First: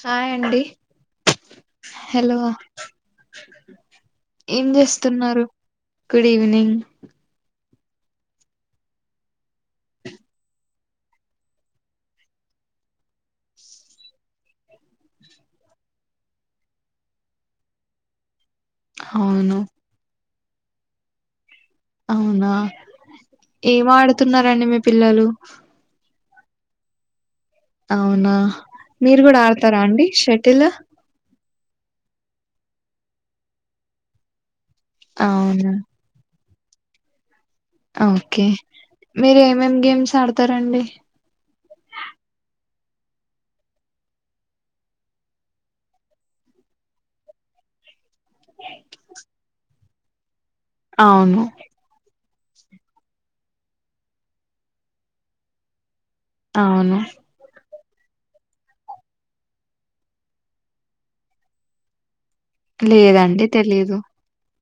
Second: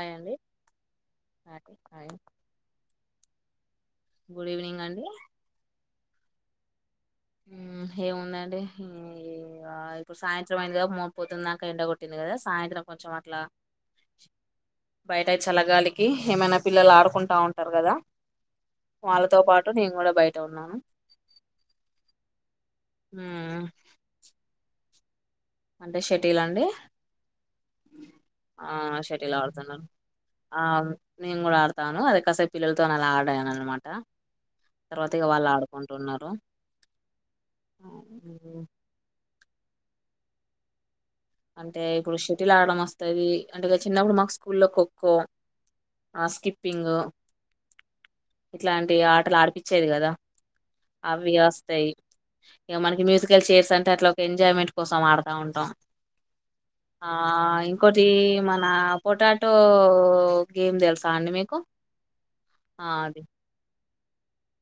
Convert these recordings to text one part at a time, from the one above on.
Hi అండి hi hi హలోవ good ఏం ఈవినింగ్ అండి చేస్తున్నారు గుడ్ ఈవినింగ్. హ్మ్ ఏముందండి ఈ ఆ ఇప్పుడు సాయంత్రం అయిందిగ మో పొద్దున్దాకా ఎండ కొట్టింది కదా సాయంత్రం కొంచం అట్లా బైటయ్ చలగాలికి ఏమైనా పిల్లలు ఆడుకుంటా ఉంటారుకదా. వాళ్ళతో అవును పాటు నేను కూడా బైట ఉన్నాను. ఆవునా మ్మ్ ఏం ఆడుతున్నారండి మీ పిల్లలు? అంటే షటిల్ అండి అవునా ఆ మీరు షటిల్ గుడా ఆడతరా ఆడుతున్నాను అండి శెటిల్ తాను అదే క్కాసేప్ పిల్లలతోనలా అడన్నమాట తర్వాత ఇగ వాల్ అవునా ఆడుకుంటున్నరు. ఆ ఓకే మీరేమేమేం గేమ్స్ ఆడ్తారండి. అంటే ఇప్పుడు శెటిల్ ఆడడం ఓస్తది అంటే ఇగ చిన్నపుడు మాక్ స్కూల్లో ఖోఖో ఆ స్కిప్పింగ్ ఇట్లాంటి ఆటలాడిపిచ్చేది గాదా. అవును అవియొస్తాయి. ఇగ మనకి మ్యూసికల్ చైర్స్ అంటే అట్లా ఒక ఎంజాయ్మెంట్ కోసం ఆడుతా ఉంటాం. అవును ఆ ఇవ్ ఇకోటి మన పొటాటో గేమ్ దేలుసా అండి మీకు? ఆ అది లేదండి తెలీదు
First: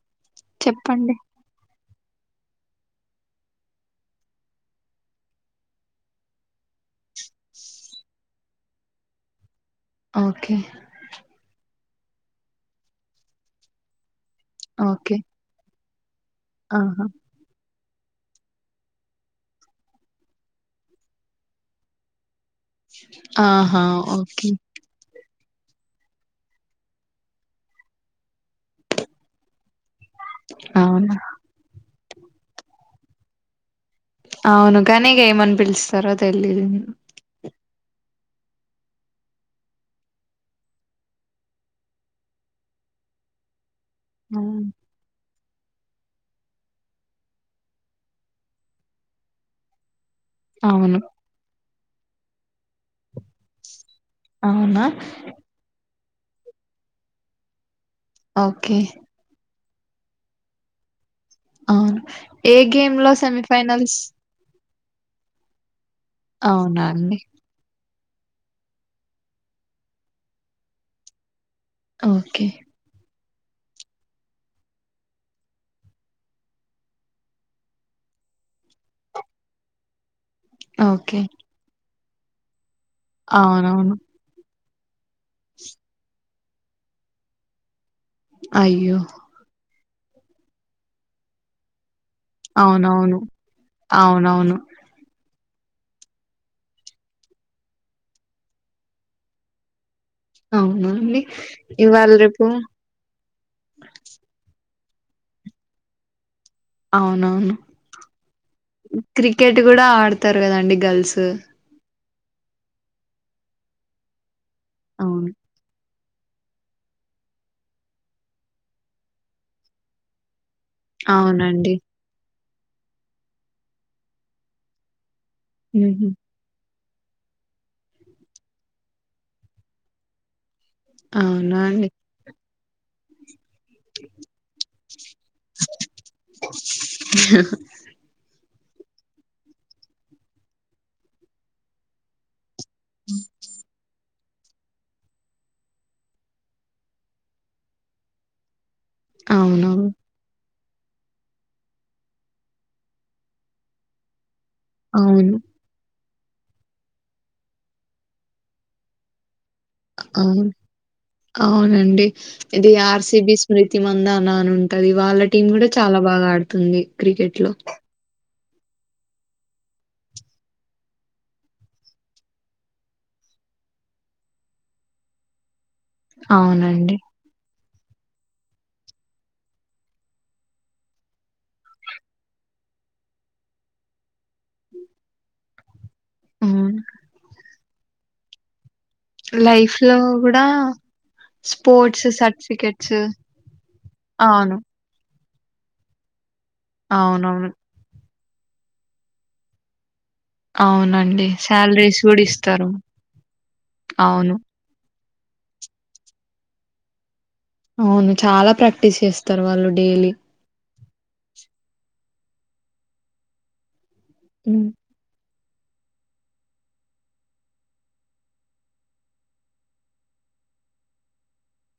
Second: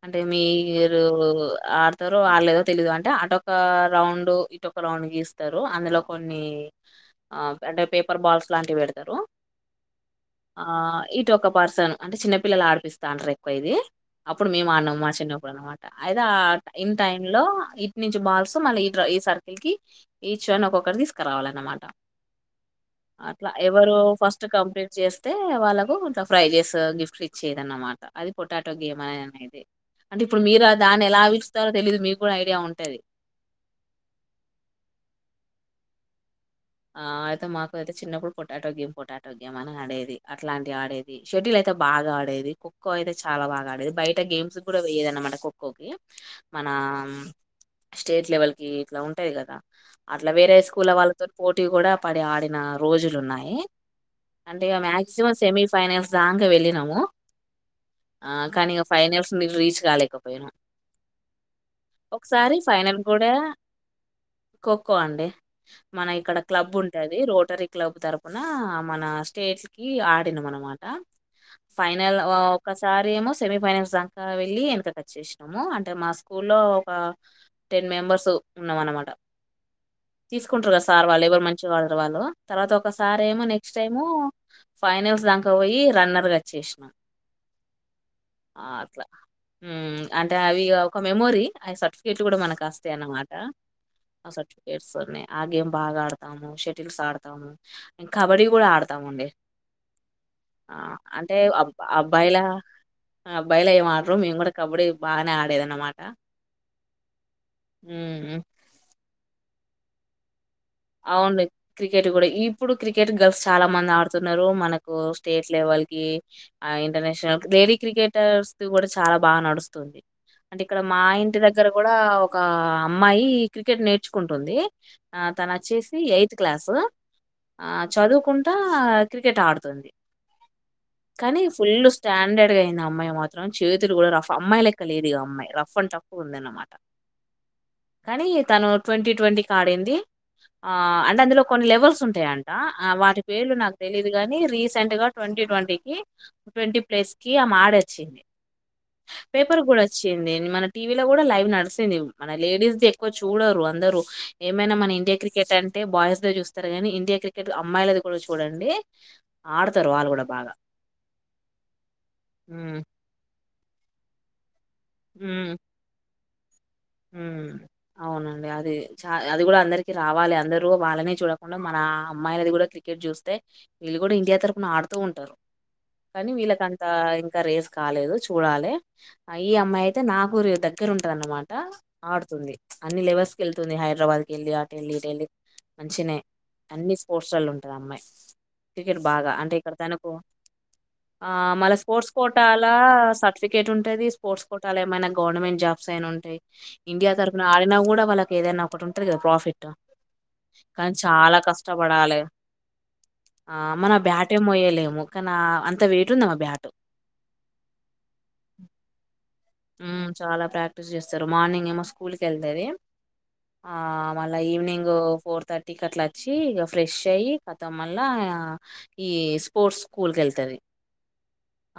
అంటే మీరు చెప్పండి ఆడ్ తరో ఆల్లేదో తెలీదు అంటే అటోక రౌండు, ఇటోక రౌండ్ గీస్తారు. అందులో కొన్ని ఆ అంటే పేపర్ బాల్స్ లాంటివి వేడతరు. ఓకే ఆ ఇటోక పార్సన్ అంటే చిన్నపిల్లలు ఆడిపిస్తా అంటారు ఎక్కువ ఇది. అప్పుడు మేము అన్నాం ఓకే చిన్నప్పుడు అనమాట అయితే ఆ టై ఇన్ ఆహా టైమ్ లో ఇన్ నీంచి బాల్స్ మళ్ళీ ఈడ ఈ సర్కిల్ కి ఈచ్ ఒన్ ఒక్కొక్కరి తీసుకురావాల అన్నమాట. అట్లా ఆహా ఎవరు ఫస్ట్ ఓకే కంప్లీట్ చేస్ తె వాళ్ళకు కొ ఫ్రైజెసు గిఫ్ట్ ఇచ్చేది అనమాట అది పొటాటో గేమ్ అననేది. అంటే ఇప్పుడు మీరు అదాన్ని అవును ఎలా వెలుస్తారు తేలీదు మీగూడా ఐడియా ఉంటది. అవును గానీ ఏమన్ బిల్స్తారో ఆ ఆయితే మా పోతే చిన్నప్పుడు పొటాటో గేమ్, పొటాటో గేమ్ అని ఆడేది. అట్లాంటి ఆడేది షెడ్యూల్ అయితే బాగా ఆడేది కో కో అయితే చాలా బాగా ఆడేది బైట గేమ్స్ గూడా వోయేదన్నమాట. కోకి మన స్టేట్ లెవెల్ కి ఇట్లా ఉంటాయి గదా. అట్లా వేరే స్కూల్ల అవును వాళ్ళతోటీ పోటీ కూడా పడి ఆడెన రోజు ఇట్లున్నాయి అంటే ఆ అవునా మక్సివాం సెమీ ఫైనల్స్ దాక్ వేళ్ళినము. ఆ కనీ ఓకే ఇంగ ఫైనల్స్ మీరు రీచ్ కాలేకపోయినం. అవును ఏ గేమ్ లో కూడా సెమిఫైనల్స్? ఖోఖో అండి మన ఇక్కడ క్లబ్ అవునా ఉంటది అండి? Rotary club. తరపునా మన స్టేట్ కి ఆడినాం అనమాట. ఫైనల్ వో ఓకే. ఒకసారి ఏమో సెమీఫైనల్స్ దాకా వెళ్ళి ఏనకకు వచ్చేసినాము. అంటే మా స్కూల్లో ఒక టెన్ మెంబర్స్ ఉన్నాం అనమాట తిస్ కుంటారు గా సార్ ఓకే. వాళ్లెవరూ మంచి వాళ్రు వాళ్ళు తర్వాత ఒకసార్ ఏమో నెక్స్ట్ అవునవును. టైము ఫైనల్స్ రాకవోయి రన్నర్గాచ్చషన ఆ అయ్యో! అట్లా మ్ అంటే అవిగా ఒక మెమోరీ అసర్టి గేట్లుగుడా మన క్యాస్ట్ అవునవును. అన్నమాట ఆసర్టి అవునవును. ఫికెట్స్ ఉన్నాయ్ ఆ గేమ్ బాగా ఆడతాము, షేటిల్స్ ఆడతాము, కబడ్డీ గూడా ఆడతాము అండి. ఆ అవునండి. అంటే ఆబ్ ఇవాళ అబ్బాయిల రేపు ఆబ్బాయిల ఏం ఆడరు. మేము గూడా కబడ్డీ బానే ఆడేదన్నమాట. అవునవును ఉమ్ క్రికెట్ గూడా ఆడతరు. లేదండి గర్ల్స్ కెట్ గూడా ఇప్పుడు క్రికెట్ గర్ల్స్ చాలా మంది ఆడుతున్నారు. మనకు అవును. స్టేట్ లెవెల్కిక్ యే ఆ ఇంటర్నేషనల్ డేలీ క్రికెటర్స్ కూడా చాలా బాగా నడుస్తుంది. అంటే ఇక్కడ మా ఇంటి దగ్గర అవునండి. గుడా ఒక అమ్మాయి క్రికెట్ నేర్చుకుంటుంది. ఆ తనోచ్చేసి హుహు. ఎయిత్ క్లాసు ఆహ్ చదువుకుంటా క్రికెట్ ఆడుతది. కానీ అవునా ఫుల్ అండి? స్టాండర్డ్గా అయింది ఆ అమ్మాయి మాత్రం. రన్ చేతులు గూడా రఫ్ అమ్మాయి లెక్క లేదు ఈ అమ్మాయి రఫ్ అంన్ టఫ్గుంది అనమాట. కానీ. తను ట్వంటీ ట్వంటీకి ఆడింది. ఆ అంటే అందులో కొన్ని లెవెల్స్ ఉంటాయండి. ఆ వాటి పేర్లు నాకు తెలిదు. తుం గాని రీసెంట్ గా ట్వంటీ ట్వంటీ కి, ట్వంటీ ప్లేస్ కి ఆమె ఆడచ్చింది. పేపర్ కూడా అవునవును. వచ్చింది. మన టీవీ లో కూడా లైవ్ నడిసింది మన లేడీస్ది ఎక్కువ చూడరు అందరు ఏమైనా మన. ఇండియా అవును. క్రికెట్ అంటే బాయ్స్ దే చూస్తారు కానీ ఇండియా క్రికెట్ అమ్మాయిలది కూడా చూడండే. అవును అవునండి ఇది హ్మ్. ఆర్సిబి చ్. స్మ్రితి మందాన అని ఉంటది వాళ్ళ హ్మ్. టీం కూడా చాలా బాగా ఆడుతుంది క్రికెట్ హ్మ్ లో. అవునండి అది చ అది కూడా అందరికి రావాలి అందరు వాళ్ళనే చూడకుండా మన అమ్మాయిలది కూడా క్రికెట్ చూస్తే. వీళ్ళు కూడా ఇండియా తరపున ఆడుతూ ఉంటారు కానీ వీళ్ళకంత అవునండి. ఇంకా రేస్. కాలేదు చూడాలి ఈ అమ్మాయి అయితే నాకు దగ్గర ఉంటది అన్నమాట. ఆహ్ ఆడుతుంది అన్ని లెవెల్స్ కి వెళ్తుంది హైదరాబాద్ కి వెళ్ళి ఆటెళ్ళి ఈటెళ్ళి. మంచినే హ్మ్. అన్ని స్పోర్ట్స్లలో ఉంటది ఆ అమ్మాయి. క్రికెట్ లైఫ్ లో కూడా. ఆహ్ మళ్ళా స్పోర్ట్స్ కోటాల సర్టిఫికేట్ ఉంటది స్పోర్ట్స్ అవును కోటాల ఏమైనా అన్. గవర్నమెంట్ జాబ్స్ అయినా ఉంటాయి ఇండియా తరపున అవునవును ఆడిన కూడా వాళ్ళకు. ఏదైనా ఒకటి ఉంటది కదా ప్రాఫిట్. కానీ అవునండి చాలా శాలరీస్ కష్టపడాలి కూడా ఇస్తారు ఆహ్ మనం అవును బ్యాటే మోయలేము. కాన అంత వేయిట్ ఉందమా బ్యాట్. అవును చాలా ప్రాక్టీస్ చేస్తా. ఉమ్ చాలా ప్రాక్టీస్ చేస్తారు మార్నింగ్ ఏమో స్కూల్ కి వెళ్తది. ఆహ్ మళ్ళా హ్మ్. Evening fourth. థర్టీకట్లా వచ్చి ఇక ఫ్రెష్ అయ్యి కతం మళ్ళ ఈ స్పోర్ట్స్ స్కూల్ కి వెళ్తది.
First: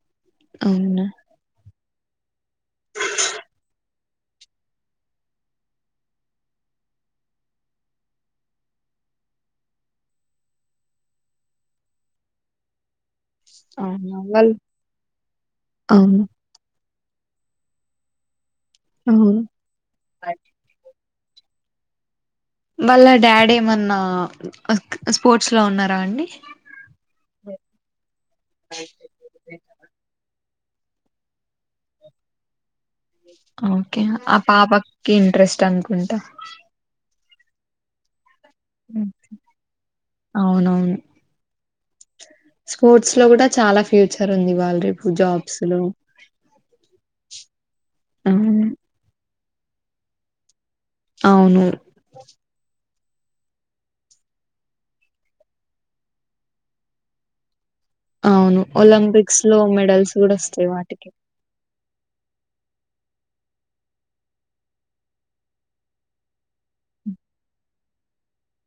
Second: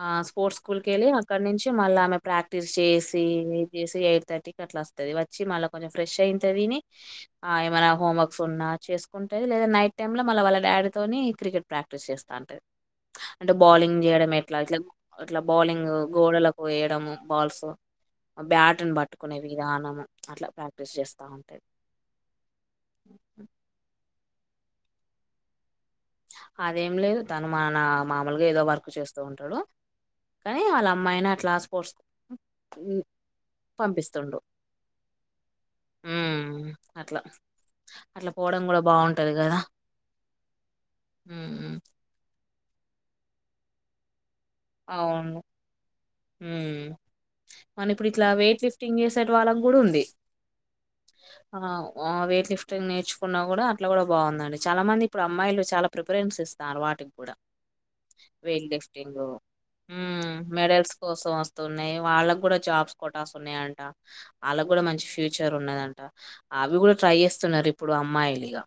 ఆహ్ స్పోర్ట్స్ స్కూల్ అవును కెళ్ళి అక్కడ నుంచి మళ్ళ ఆమె ప్రాక్టీస్ చేసి ఇది చేసి. థర్టీ అట్లా వస్తది వచ్చి మళ్ళ కొంచెం ఫ్రెష్ అయి ఇంత తిని ఆహ్ ఏమన్నా హోంవర్కుస్ ఉన్నా చేసుకుంటది. లేద్ లేదా నైట్ టైమ్ల మళ్ళ వాళ్ళ డాడీ తోని క్రికెట్ ప్రాక్టీస్ చేస్తా ఉంటది. అంటే బౌలింగ్ అవునా చేయడం వాళ్ళు ఎట్లా ఇక ఇట్లా బౌలింగ్ అవును గోడలకు వేయడం. బాల్స్ బ్యాటును పట్టుకునే అవును విధానం అట్లా ప్రాక్టీస్ చేస్తా ఉంటాది. వాళ్ళ డాడీ ఏమన్నా ఆ స్పోర్ట్స్ లో ఉన్నార్. అదేం లేదు తను మ నా మామూలుగా ఏదో వర్క్ చేస్తూ ఉంటాడు. కానీ వాళ్ళ అమ్మాయిని అట్లా స్పోర్ట్స్. ఓకే ఆ పంపిస్తుండు పాపకి ఇంట్రెస్ట్ అనుకుంటా. ఉమ్ అట్లా అట్లా పోవడం కూడా హ్మ్. బాగుంటది కదా. అవునవును స్పోర్ట్స్ లో కూడా చాలా ఫ్యూచర్ ఉంది వాళ్ళు రేపు అవును జాబ్స్ లో. ఉమ్ మనం ఇప్పుడు ఇట్లా అవును వెయిట్ లిఫ్ంగ్ చేస్తె. వాళ్లకు కూడ ఉంది అవును ఆ వెయిట్ లిఫ్టింగ్ నేర్చు. కున్నా కూడా అట్లా కూడా బాగుందండి చాలా మంది ఇప్పుడు అమ్మాయిలు చాలా ప్రిపరేన్స్ ఇస్తన్నారు వాటికి కూడా. అవును వెయిట్ లిఫ్టింగ్ ఒలంపిక్స్ లో. మెడల్స్ కూడా ఉమ్ వస్తాయి మెడల్స్ వాటికి కోసం వస్తున్నాయి వాళ్ళకు కూడా జాబ్స్. ఫోటోస్ ఉన్నాయంట వాళ్ళకు కూడా మంచి ఫ్యూచర్ ఉన్నదంట అవి కూడా ట్రై చేస్తున్నారు ఇప్పుడు. అమ్మాయిలిగా.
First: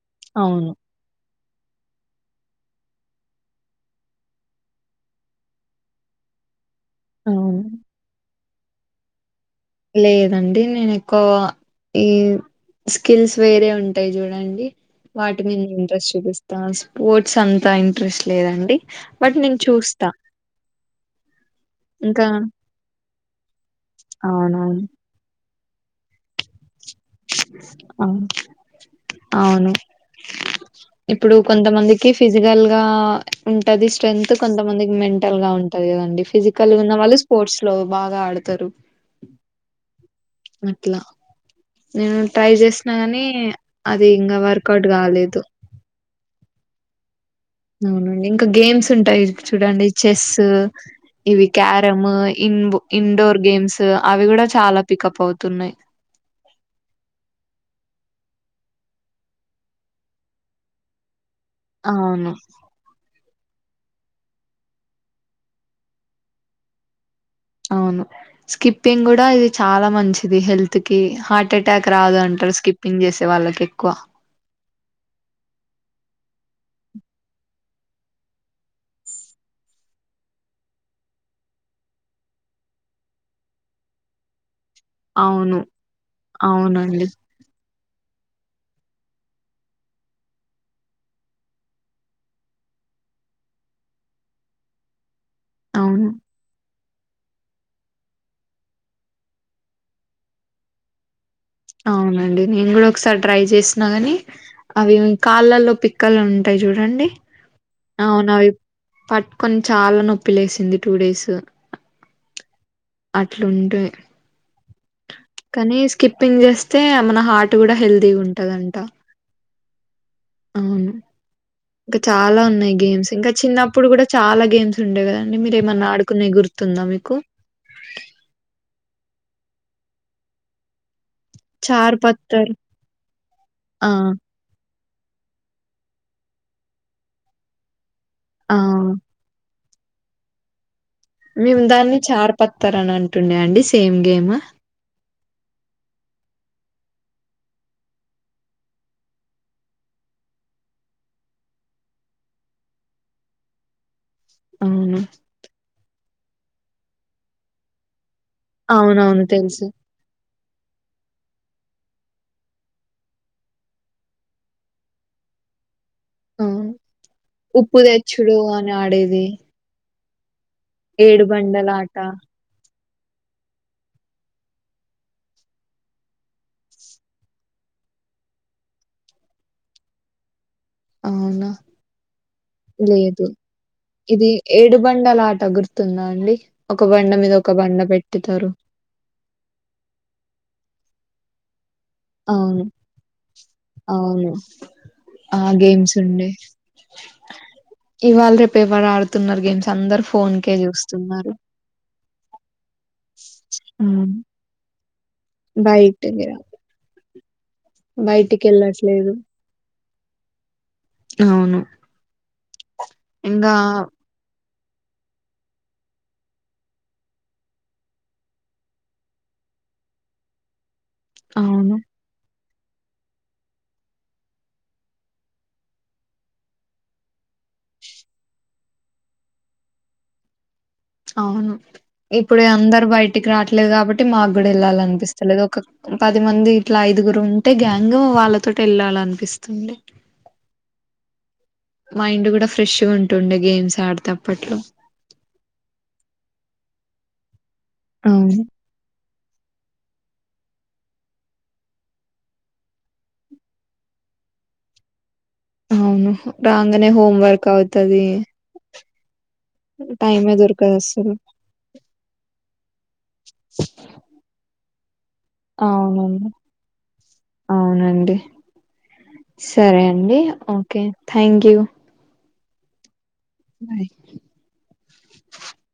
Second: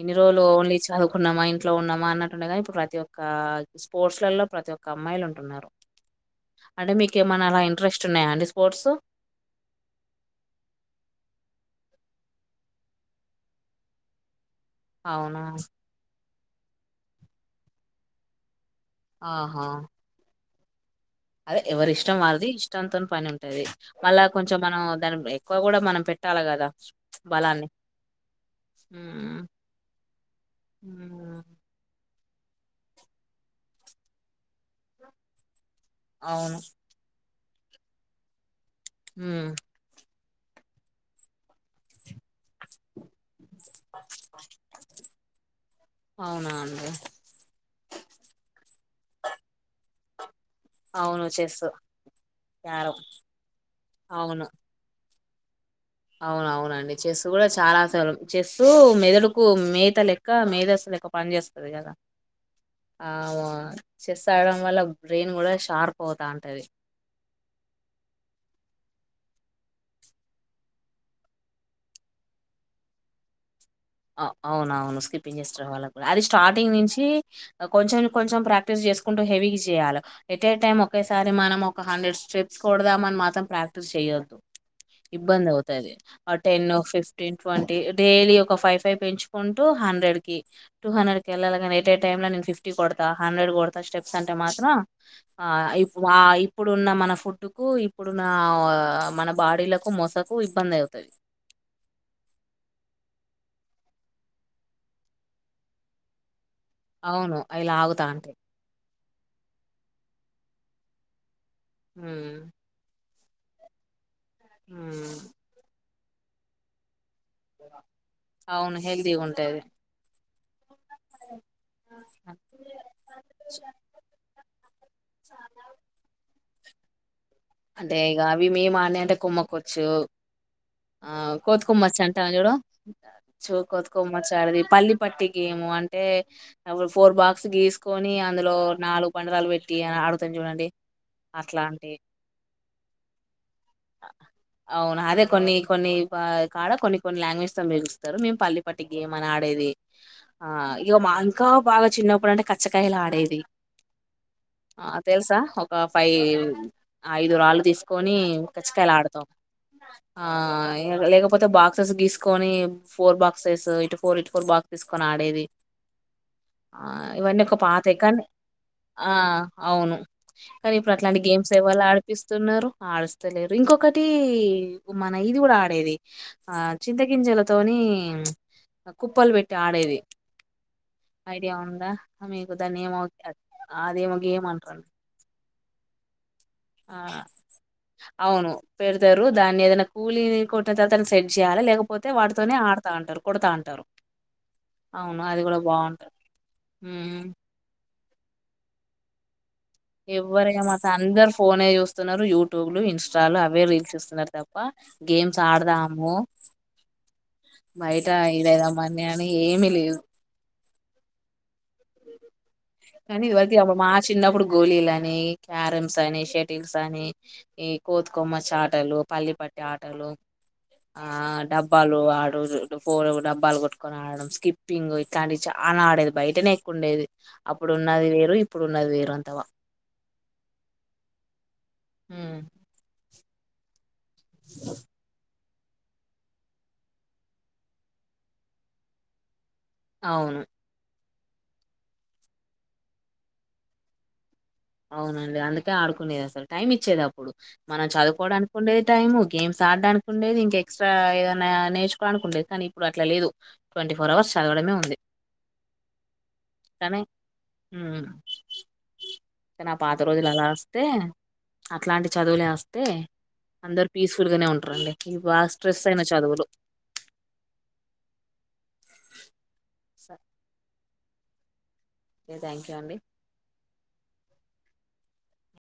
ఇన్ని రోజులు అవును ఓన్లీ చదువుకున్నామా ఇంట్లో ఉన్నామా అన్నట్టుండేగాని ఇప్పుడు ప్రతి ఒక్క స్పోర్ట్స్ లలో ప్రతి ఒక్క. అమ్మాయిలు ఉంటున్నారు. అంటే మీకు ఏమన్నా అలా అవును ఇంట్రెస్ట్ ఉన్నాయా అండి స్పోర్ట్స్. లేదండి నేను ఎక్కువ ఈ. స్కిల్స్ వేరే ఉంటాయి చూడండి. అవునా వాటి మీద ఇంట్రెస్ట్ చూపిస్తా. స్పోర్ట్స్ అంతా ఇంట్రెస్ట్ లేదండి. బట్ నేను ఆహా చూస్తా అదే ఎవరి ఇష్టం ఇంకా వాళ్ళది ఇష్టంతో పని ఉంటది మళ్ళా కొంచెం మనం అవునవును దాని ఎక్కువ కూడా మనం పెట్ తలకదా బలాన్ని అవును ఉమ్. అవును ఇప్పుడు కొంతమందికి. కి ఫిజికల్ గా ఉంటది స్ట్రెంత్ కొంతమందికి మెంటల్ గా ఉంటది. ఉంటాదికదండి అవును ఫిజికల్ గ ఉన్న వాళ్ళు స్పోర్ట్స్ లో బాగా ఆడతారు ఆ అట్లా నేను ట్రై చేసిన గని అది ఇంకా వర్కౌట్ కాలేదు అవునా అండి అవునండి ఇంకా గేమ్స్ ఉంటాయి చూడండి చెస్ సు అవును ఇవి చెస్ క్యారమ్ ఇంబు క్యారం ఇండోర్ గేమ్స్ అవి కూడా చాలా పికప్ అవుత్ తున్నాయి అవునవునండి చెస్ కూడా చాలా సల్ చెస్ మెదడుకు మేత లెక్క మేధస్ లెక్క పని చేస్తాది కదా అవును అ ఆ మా చెస్ ఆడడం వల్ల బ్రెయిన్ కూడా షార్ప్ అవుతఉంటది అవును స్కిప్పింగ్ కూడా ఇది చాలా మంచిది హెల్త్ కి హార్ట్ అటాక్ రాదు అంట్ టరు స్కిప్పింగ్ చేసే వాళ్ళకి ఎక్కువ అ అవునవును స్కిప్పింగ్ చేస్త్ర వాళ్ళకి కూడా అది స్టార్టింగ్ నుంచి టీ కొంచం కొంచం ప్రాక్టీస్ చేసుకుంటు హెవీగిసచేయాలి ఎట్ ఎ టైం ఒకేసారి మనం ఒక హ హండ్రెడ్ స్టెప్స్ కొడదామని మాత్రం ప్రాక్టీస్ చేయొద్దు ఇబ్బంది అవును అవుతాది ఆ టెన్ అవునండి ఫిఫ్టీన్ ట్వంటీ డైలీ ఒక ఫైవ్ ఫైవ్ పెంచుకుంటూ హండ్రెడ్ కి టూ హండ్రెడ్ కి వెళ్ళాలగనీ ఎట్ ఏ టైమ్ లో నేను ఫిఫ్టీ కొడతా హండ్రెడ్ కొడతా స్టెప్స్ అంటే మాత్రం ఆ ఇప్ అవును ఆ ఇప్పుడు ఇప్పుడున్న మన ఫుడ్కు ఇప్పుడున్న అ మన బాడీలకు మొసకు ఇబ్బంది అవుతది అవునండి నేను కూడా ఒకసారి ట్రై చేసిన గాని అవి కాళ్ళల్లో పిక్కలు ఉం టాయి చూడండి అవును అవి లాగుతా అంటే అవునవి పట్టుకొన్ చాలా నొప్పి లేసింది టూ డేస్ ఉమ్ అట్లుంటే ఉమ్ కానీ స్కిప్పింగ్ చేస్తే మన హార్ట్ కూడా హెల్దీగా ఉంటదంట అవును హెల్తీగా ఉంటది అవును ఇంకా చాలా ఉన్నాయి గేమ్స్ ఇంకా చిన్నప్పుడు కూడా చాలా గేమ్స్ ఉండెకదండి మీరేమన్నా ఆడుకునే గుర్తు తుందా మీకు అంటే ఇక అవి మేము ఆనే అంత కుమ్మకోచ్చు ఆ చార్ కొతుకొమచ్చ పత్తర్ అంటాంచుడు చ్ ఆ కొతుకమచ్చడది పల్లి పట్టి గేము అంటే వ్ ఫోర్ బాక్స్ గీసుకొని అందులో ఆ నాలుగు పండరాలు పెట్ టీ ఆడుతం చూడండి మేము అట్లాంటి దాన్ని చార్ పత్తారని అంటుండే అండి సేమ్ గేమ్ అవునా అదే కొన్ని కొన్ని బ్ కాడ కొన్ని కొన్ని లాంగ్వేజ్స్ తో పిలుస్తారు మేము పల్ల పట్టి గేమ్ అని ఆడేది ఆ ఇక మా ఇంకా బాగా చిన్నప్పుడు అంటే కచ్చకాయలు ఆడేది ఆ అవును తెలుసా ఒక ఫైవ్ ఐదు రాళ్ళు తీసుకొని క్ కచ్చికాయలు ఆడతం అవునవును తెలుసు ఆ లేక కాకపోతే బాక్సెస్ గీసుకొని ఫోర్ బాక్సెస్ ఇటు ఫోర్ ఇటు ఫోర్ బాక్స్ తీసుకొని ఆడేది అవును ఆ ఇవన్నీ ఒక ఉప్పు పాతయి కానీ తెచ్చుడు అని ఆ ఆడేది అవును కానీ ఇప్పుడు అట్లాంటి ఏడు గేమ్స్ ఎవలు బండలాట ఆడిపిస్తున్నారు ఆవొస్తలేరు. ఇంకొకటీ మన ఇది గుడా ఆడేది ఆ చింత గింజలతోని మ్ కుప్పల్ పెట్టి ఆడేది. అవునా ఐడియా ఉందా మీకు దాన్ని ఏమో లేదు అ అదేమో గేమ్ అంటరన్ తుందా అండి. ఒక ఆ బండ మీద ఒక బండ పెట్టుతారు అవును పెడ్తరు దాన్ని ఏదైనా కూలీని కొట్న తర్వాత దాన్ని సెట్ చేయాలి లేక్ పోతే వాటితోనే అవును ఆడుతా ఉంటారు కొడతా అంటారు అవును ఉమ్ ఆ గేమ్స్ ఇవాల్ రేపు ఎవరు ఆడుతున్నారు గేమ్స్ అందరు ఫోన్ ఎవర కే మా అందరు చూస్తున్నారు ఫోనే చూస్తున్నారు యూట్యూబ్లు ఇన్స్టాలు అవే రీల్స్ ఉమ్ చూస్తున్నారు తప్ప గేమ్స్ బయట ఆడ్దాము. బైట బయటికి ఇదే రమ్మని వెళ్ళట్లేదు అని ఏమీ లేదు. అవును. కానీ ఇది ఇంకా వరికి మా చిన్నప్పుడు గోలీలని, క్యారమ్స్ అని, షటిల్స్ అని, ఈ కోతి కొమ్మ చాటలు, పల్లి ప ఆటలు ఆ అవును డబ్బాలు ఆడు ఫోనుకు డబ్బాలు కొట్టుకొని ఆడడం స్కిప్పింగ్ ఇట్లాంటివి చాలా ఆడేది బయటనే ఎక్కు ఉండేది. అప్పుడున్నది వేరు ఇప్పుడున్నది వేరు అంతవ అవును ఇప్పుడే అందరు బైటికి రావట్ లేద్ కాబట్టి మాకు గుడా ఎళ్ళాలన్పిస్తలేదు. ఒక పది మంది ఇట్లా ఐదుగురు ఉంటే గ్యాంగ్ వాళ్ళతో టెళ్ళాలన్పిస్తుంది. అవును మైండ్ గుడా ఫ్రెష్గుంటుండే గేమ్స్ ఆడ్తాం. అవునండి అందుకే ఆడుకునేది అసలు టైం ఇచ్చేదప్పుడు మనం అవును చదువుకోవడానికి ఉండేది టైము. గేమ్స్ ఆడ్డానికి ఉండేది ఇంకా ఎక్స్ట్రా ఏదన్న నేర్చుకోవడానికి ఉండేది. కానీ ఇప్పుడు అట్లా లేదు ట్వంటీ ఫోర్ అవర్స్ చదవడమే ఉంది. అవును రాంగనే కానీ హోమ్ వర్క్ అవుతది. కాని ఆ పాత రోజులు టైమే అలా దొరకదు అస్తే అస్సలు అట్లాంటి చదువులే అస్తే అందరు పీస్ఫుల్గనే ఉంటారండి ఇ బాగా స్ట్రెస్ అయిన అవునండి చదువులు అవునండి సరే అండి okay thank you. Okay thank you అండి. బయ్